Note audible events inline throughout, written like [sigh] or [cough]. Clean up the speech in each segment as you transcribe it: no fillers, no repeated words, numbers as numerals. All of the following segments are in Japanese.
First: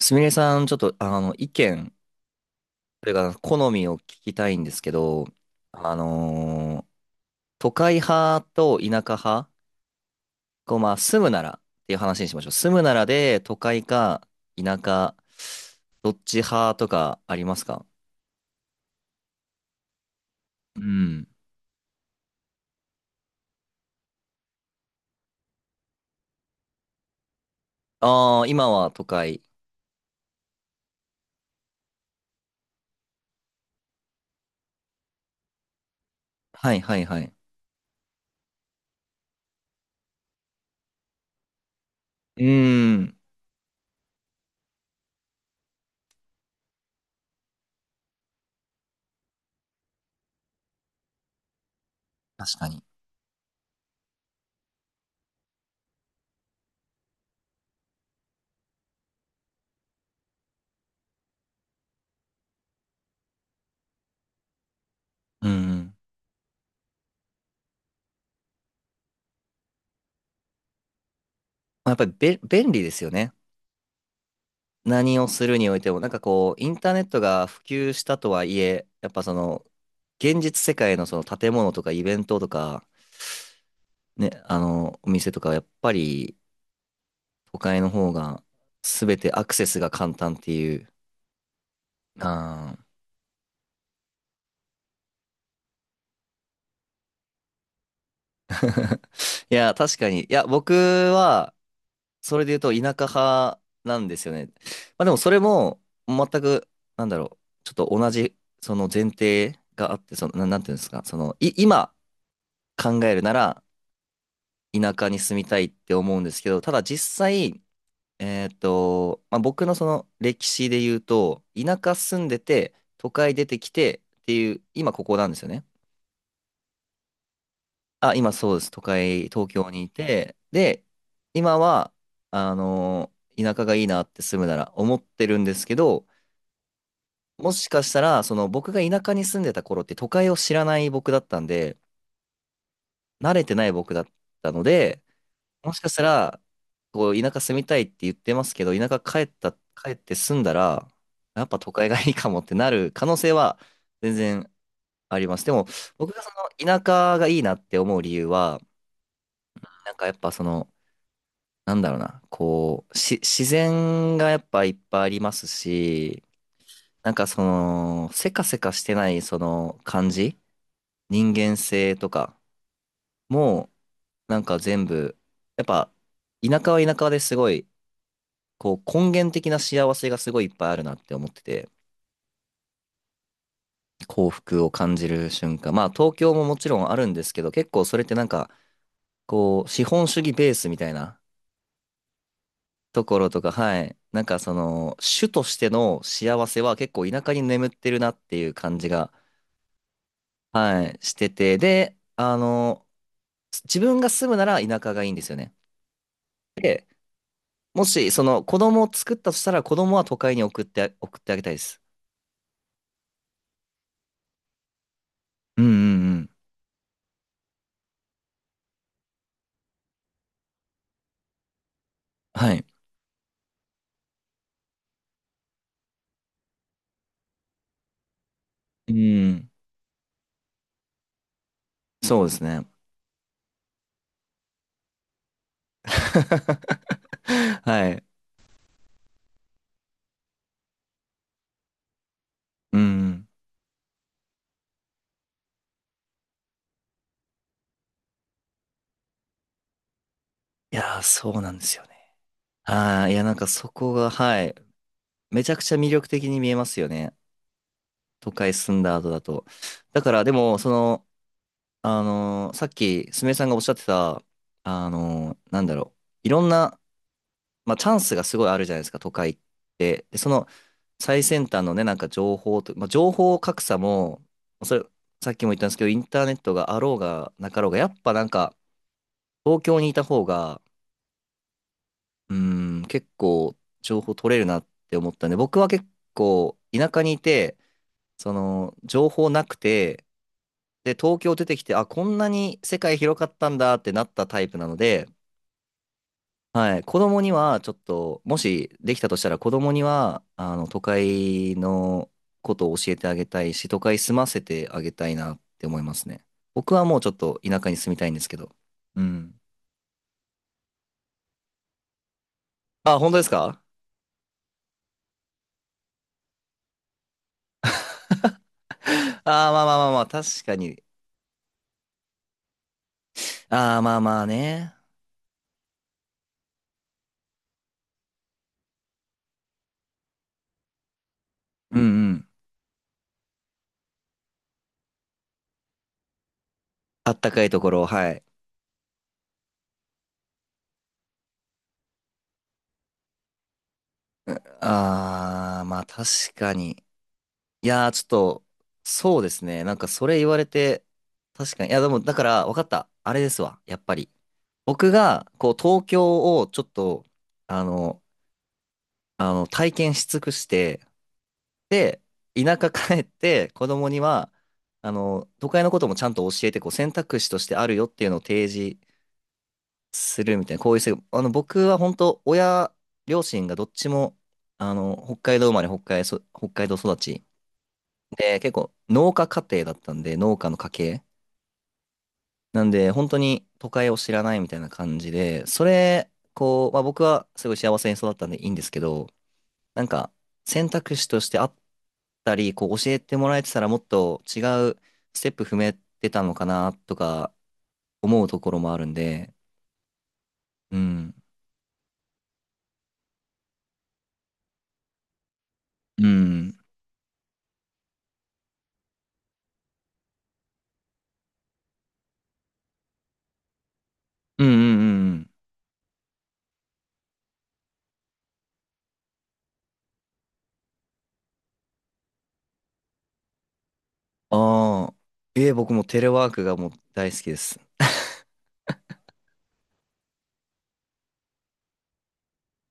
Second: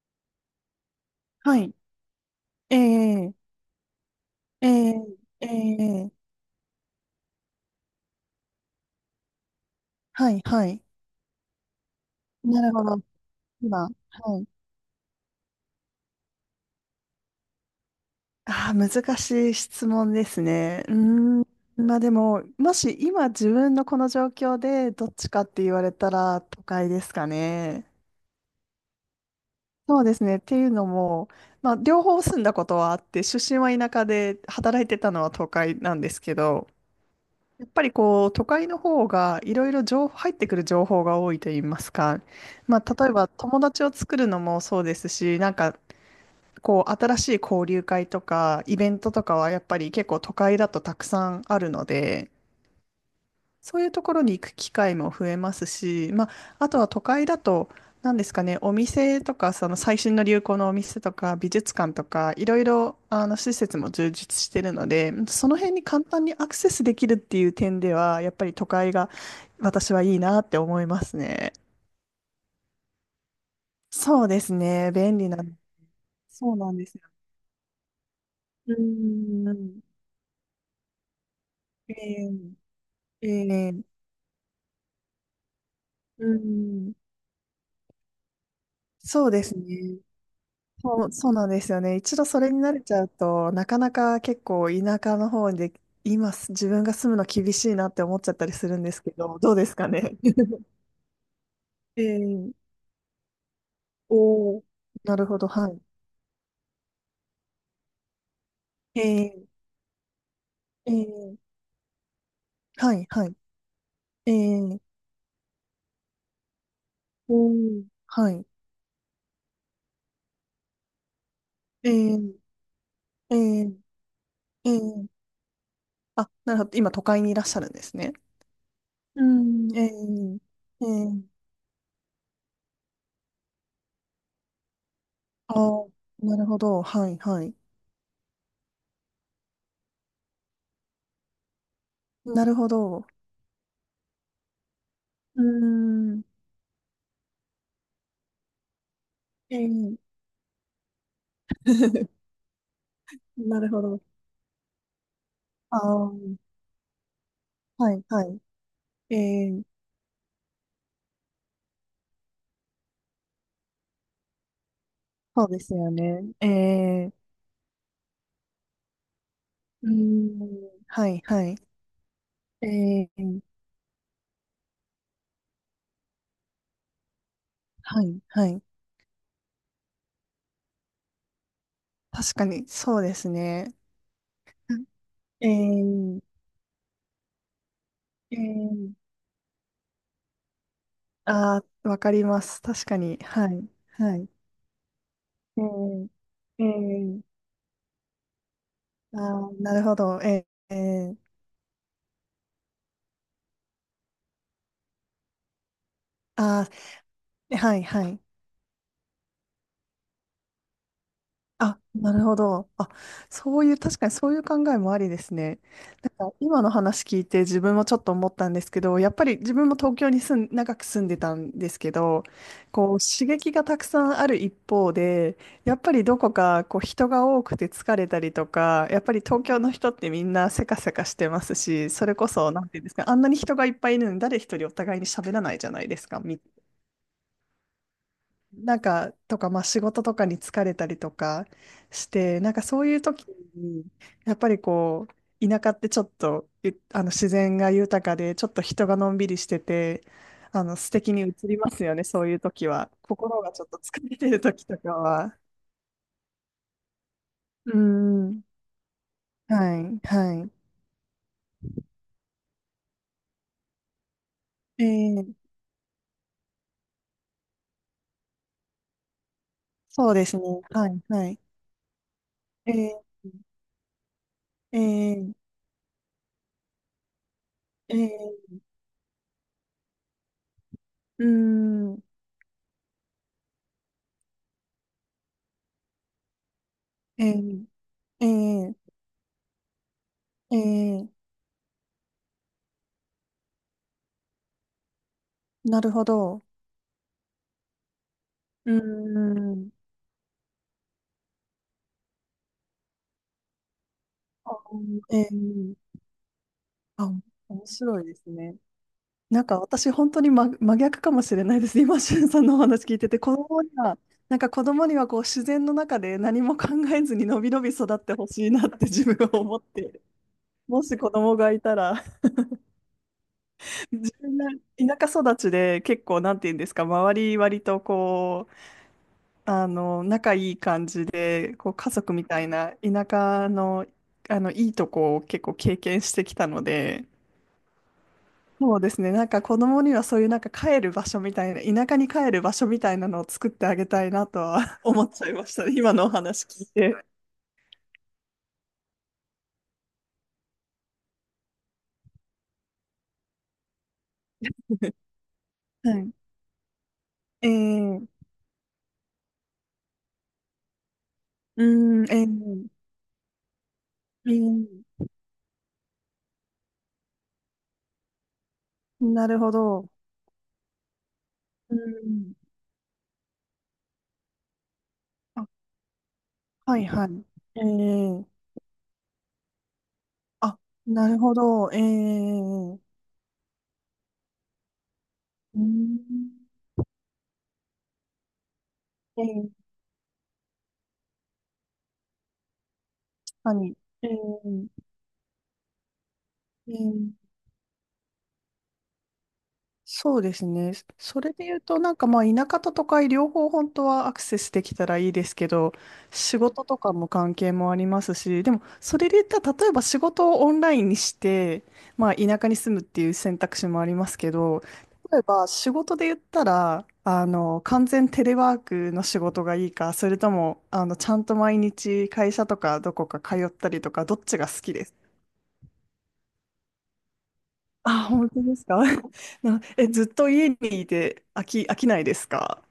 すみれさん、ちょっと、意は見、い。えそれからえ好みを聞きたいんえですけど、えあええ、のー都会派と田舎派、はい、はこう、い。まあ、住むならっていう話にしましょう。なる住むほなど。らで、都会今、かはい。田舎、どっち派とかありますか？ああ、難しい質問ですうね。うーん。ん。まあでも、もし今自分のこの状況でどっちかって言われたら都会ですかね。ああ、今は都会。そうですね。っていうのも、まあ両方住んだことはあって、出身は田舎で働いてたのは都会なんですけど、はいはいはい。やっぱりこう、都会の方がいろいろ情報、入ってくる情報が多いと言いますか。うまーあ、例えん。ば友達を作るのもそうですし、なんかこう、新しい交流会とかイベントとかはやっぱり結構都会だとたくさんあるので、確かに。そういうところに行く機会も増えますし、まあ、あとは都会だと、何ですかね、お店とか、その最新の流行のお店とか、美術館とか、いろいろ、あの、施設も充実してるので、うそんうの辺にん。簡単にアクセスできるっていう点では、やっぱり都会が私はいいなって思いますね。まあやっぱりべ、便利ですよね。そうですね、便何を利な、するにおいても、なんかそこうう、イなンんでターすネよ。ットが普及したとはいうーえ、やっぱその、ん。現実世界のその建物とかえイベントとーか、えーね、あの、お店とかはやっぱうりーん。都会の方が全そうてでアクすセスがね。簡単っていう。そうなんですよね。一度それに慣あれー。 ちゃうと、なかなか結構田舎の方で、自分が住むの厳しいなって思っちゃったりするんです [laughs] けど、どいうでや、すか確かね。に。いや、[laughs] 僕は、それでえ言うえ。と田舎派なんですよね。おー、まあでもなるそれほど、はも、全く、なんだろう、ちょっと同じ、そのい。前え提え。があって、その、なんていうんですえか、その、ー今は考い、えるはない。ら、ええ。田舎に住みたいって思うんですけど、ただ実お際、ー。はえい。っと、まあ、僕のその歴史で言うと、田え舎え住んでて、都会え出てえ。きてっていう、え今こーこなんですよね。あ、なるほど。今、都会にいらっしゃるんですね。あ、今そうです。都う会、東京ん、にえいて、で、え。今は、あの、田舎がいいなって住むなら思ってるんであすけー、ど、なるほど、はい、はもい。しかしたら、その僕が田舎に住んでた頃って都会を知らない僕だったんで、なるほど。慣れてない僕だったので、うーもしかしたん、ら、こう、田舎住みたいって言ってますけど、田舎帰った、え帰っえ。 て住んだら、やっぱ都会がいい [laughs] かもってなる可能性はなるほど。全然あります。でも、ああ、僕がその田舎がいいなっては思うい、理は由い。は、ええ、なんかやっぱその、なんだろうな、こう、自然がやっぱいっぱいありまそすうですよし、ね。えなえ、んかその、せかせかしてないそのうー感じ、ん、はい、人は間い。性とかええ、も、なんか全部、やっぱ、田舎は田舎ですごい、はい、はい。こう根源的な幸せがすごいいっぱいあるなって思ってて、確かに、そうですね。幸福を感じるえ瞬間。まあ東え、京ももちろんあるんですけど、結構それってなんええ、か、こう資本主義ベースみたいなああ、わかります。確かとこに、ろとはか、い、はい。はなんい。かその、主としてのえ幸せえ、えは結構田舎え、に眠ってるなっていう感じが、ああ、なるほど。はい、してて。で、あの、自分が住むなら田舎がいいんですよね。あで、あ、はい、もはしい。その子供を作ったとしたら子供は都会に送って、送ってあげたいであ、す。なるほど。あ、そういう、確かにそういう考えもありですね。うんうんうなん。んか今の話聞いて自分もちょっと思ったんですけど、やっぱり自分も東京に長く住んでたんですけど、はい。こう刺激がたくさんある一方で、やっぱりどこかこう人が多くて疲れたりとか、うやっぱり東ん。京の人ってみんなせかせかしてますし、それそうこですそ、なね。んていうんですか、あんなに人がいっぱいいるのに誰一人お互いに喋らないじゃないですか。[laughs] はい。なんか、とか、まあ仕事とかに疲れたりとかして、なんかうそういう時ん。に、やっぱりこう、田舎ってちょっと、あの自然が豊かで、ちょっと人がのんびりしてて、あいの素やー、敵に映そうなんりでますよすよね、ね。そういう時は。ああ、いや、なん心かがちょそっとこ疲が、れてるはい。時とかは。めちゃくちゃ魅力的に見えますよね。う都ん。会住んだ後だと。はい、だから、ではも、その、あのーさっき、すみれさんがおっしゃってた、い。あー、のー、なんだろう。いろんな、まあ、チャンスがすごいあるじゃないですか、都会って。そうで、でそすね。の、はい、最はい。先端のね、なんか情報と、まあ、え情報格差も、そー、れ、えさー、っきも言ったんですけど、インターネットがあろうがなかろうが、やえっぱなんか、ー、東京にいた方が、うーん。うん、結構情報取れるなって思ったんで、僕は結構田舎にいえて、ー、えそー、の情報なくて、えで、ー、東京出てきて、あ、こんなに世界広かったんだってなったタイプなので、なるほど。はい、子供にはちょっと、もうしーできたとしたら子ん。供には、あの、都会のことを教えてあげたいし、都会住ませてあげたいあ、えなってえ、思いますね。僕はもうちょあ、っと田面舎に住み白いたいんでですすけど。ね。うん。なんか私本当に真逆かもしれないです。今、しゅんさんのお話聞あ、いて本当て、です子供か？には、なんか子供にはこう自然の中で何も考えずにのびのび育ってほしいなって [laughs] 自あ。 [laughs] 分はあー、思っまあまあてまいあまる。あ、確かもに。し子供がいたら、ああ、まあ自まあ分がね。田舎育ちで結構なんて言うんですか、周り割とこう、あの、仲いい感じで、こううん家う族みん。たいな田舎の、あの、いいとこを結構経験してきたので、あったかいところ、はい。そうですね。なんか子供にはそういうなんか帰る場所みたいな、田舎に帰る場所みたいなのを作ってあげたいなとは [laughs] 思っちゃいましあー、たね。まあ今確のお話か聞いに。て。いやー、ちょっと、そうですね。なんかそれ言われて、確かに。いや、でも、だから、わかった。あれですわ。やっぱり。僕 [laughs] が、こう、東はい。京をちょっと、えあの、ー、あの、体験し尽くして、うーで、ん。田舎帰って、子供にえは、あーの、都会のこともちゃんと教えて、こう、選択肢としてあるよっていうのを提示なるほど。するみたいな、こういう制度。あの、僕うはー本当、ん、親、両親がどっちも、あの、北海道あ、生まれ、北海道はい育はち。い。えー、で、結構、農家家庭だったんで、農家のあ、家系。なるほど。なんで、本当に都会を知らないみたいな感じで、うーそれ、ん。こう、まあ僕はすごい幸せに育ったんでいいんですけど、えー、なんか、選択肢としてあったり、こう、教えてもらえてたら何もっえと違ー、うステップ踏めてたのかえな、とーか、思うところもあるんで、そうですね。うん。それで言うと、なんかまあ田舎と都会両方本当はアクセスできたらいいですけど、う仕ん。事とかも関係もありますし、でもそれで言ったら例えば仕事をオンラインにして、まあ田舎に住むっていう選択肢もありますけうんうど、んうんう例えん。ば仕事で言ったら、あの、完全テレワークの仕事がいいか、それとも、あの、ちゃんと毎日会社とかどこか通ったりとか、どっちが好きでああ。す？えー、僕もテレワークがもう大好きです。あ、本当ですか？ [laughs] な、え、ずっと家にいて飽きないですか？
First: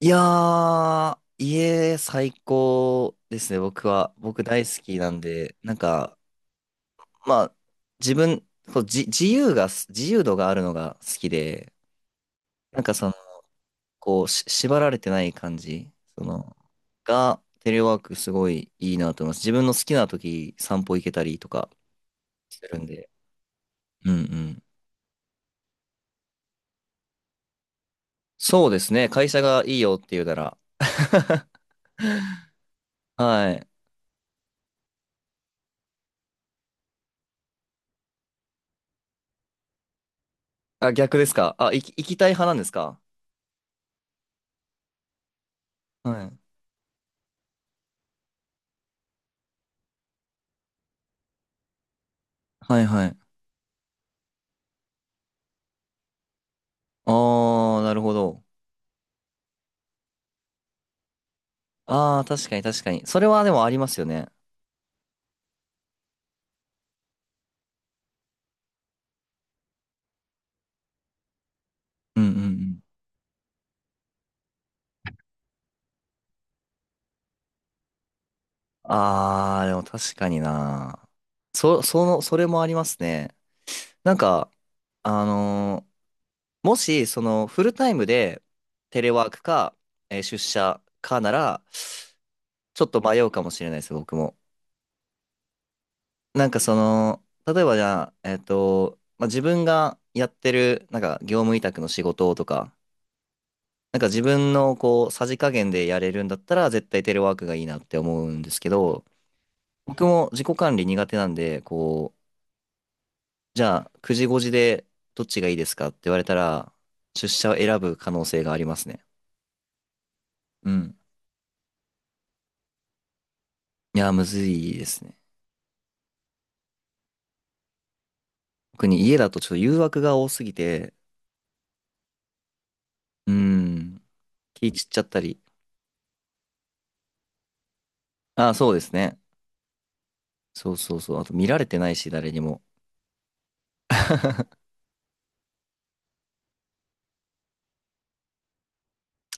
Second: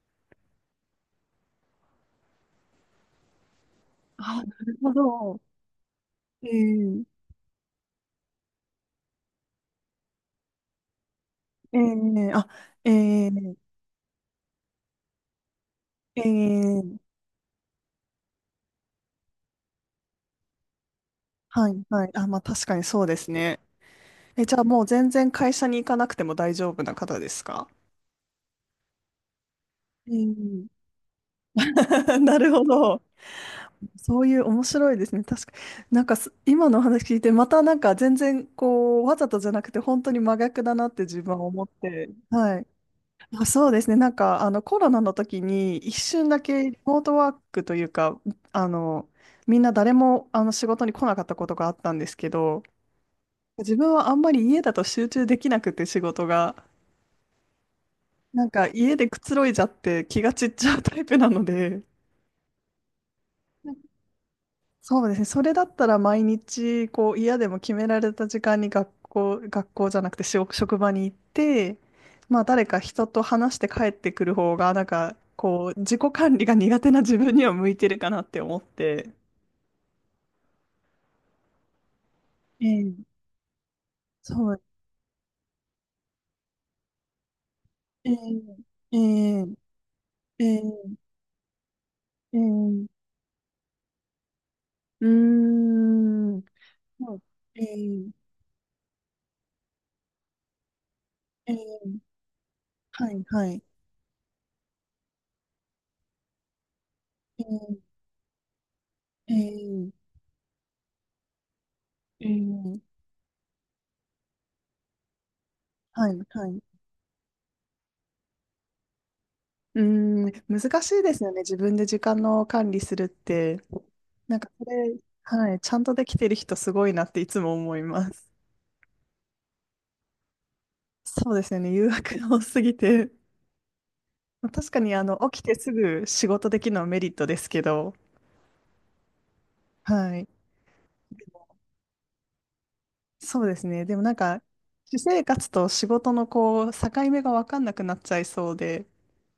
いやー、家最高ですね、僕は。僕あ、な大る好ほきなんど。で、なんか、ええまあ、自分、こう、自由度があるのが好きで、ええ、あ、なんえかその、えこう、縛られてない感じ、その、ええ、が、テレワークすごいいいなと思います。自分の好きな時、散歩行けたりとかはい、はい。あ、まあす確かるにんそうで。ですね。うんうえ、じゃん。あもう全然会社に行かなくても大丈夫な方ですか？そうですね、会社がいいよってえ言うなら。ん [laughs] [laughs] なるほど。はい。そういう面白いですね。確かなんかす今のお話聞いて、またなんか全然こう、わざとじゃなくて本当に真逆だなっあ、て逆自です分はか？思っあ、行て、きたい派なはんでい。すか？あ、そうですね。なんか、あの、コロナの時に一は瞬い。だけリモートワークというか、あの、みんな誰もあの仕事に来なかったことがあったんですけど、はいはい。自分はあんまり家だと集中できなくて仕事が、ああ、なるほど。なんか家でくつろいじゃって気が散っちゃうタイプなので、ああ、確かに確かに。それはでもあなんりますよね。そうですね。それだったら毎日、こう、嫌でも決められた時間に学校、学校じゃなくて職場に行って、うんうんまうあ、誰かん。人と話して帰ってくる方が、なんか、こう、自己管理が苦手な自分には向いてるかなって思って。ああ、でも確かにな。その、それもあえりまえ、すね。なんか、そう、あのー、もし、その、フルタイムええ、でえテレワークえ、か、えー出ええ、社かなら、えちょえ、っと迷うかもしれないです、僕も。うーん、なんかそその、う、例ええばじゃえ、あ、えっと、まあ、自分がやってる、なんか業え務委託え、の仕事とか、はい、はい、なんか自分のこう、さじ加減でやれるんだったら、絶対テレワーえクがいいなえ、って思うんですけど、ええ、僕も自己管理苦手なんで、こう、ええ、じゃあ、9時5時でどっちがいいですかっては言わい、れたはい。ら、出社を選ぶ可能性がありますね。うーん、う難しん。いですよね。自分で時間の管理するって。いや、むなんずかそいでれ、すね。はい、ちゃんとできてる人すごいなっていつも思います。特に家だとちょっと誘惑が多すぎて、そうですよね。誘惑が多すぎて。うん、まあ気確か散っにちゃあっのた起り。きてすぐ仕事できるのはメリットですけど、ああ、そうですね。はい。そうそうそう。あでと見もられてないし、誰にも。そうですね。でもなんか、私生活と仕事のこう、境目が分かんなくなっちゃいそうで、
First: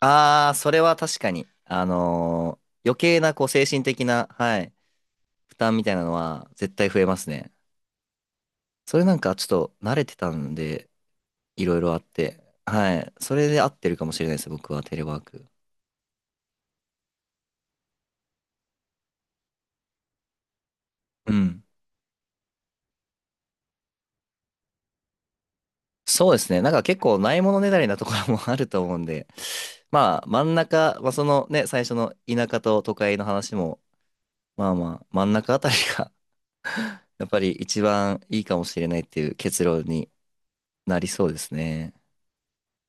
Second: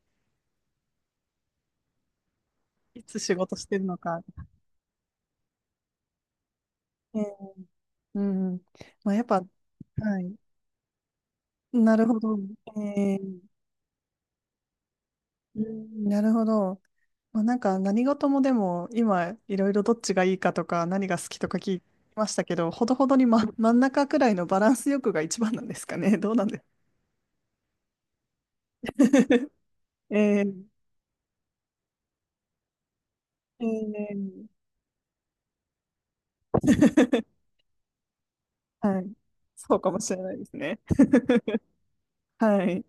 ああ、それは確かに。あのー、余いつ計な仕こう事精して神るの的か。な、はい、負担みたいなのは絶対増えまえすえ、ね。うん。それまなあ、んやっかぱ、ちょっと慣れてはたい。んで、いろいろなあっるほど。て。はい。えそれえ、で合ってるかもしれないです、僕はテレワーク。うん、なるほど。まあ、なんか何事もでも今いろいろどっちがいいかとか何が好うきとかん。聞きましたけど、ほどほどに、ま、真ん中くらいのバランス欲が一番なんですかね。[laughs] そうどうでなんすでね。すか？ なんか結構ないものねだりなところも [laughs] あると思うんで、[laughs] えまあ真んー中、まあそのね、最初の田舎と都会の話えも、ー まあまあ真ん中あたりが [laughs] やっぱ [laughs] り一番いいかもしれないはっい。ていう結そう論かもにしれないですね。なりそうですね。はい。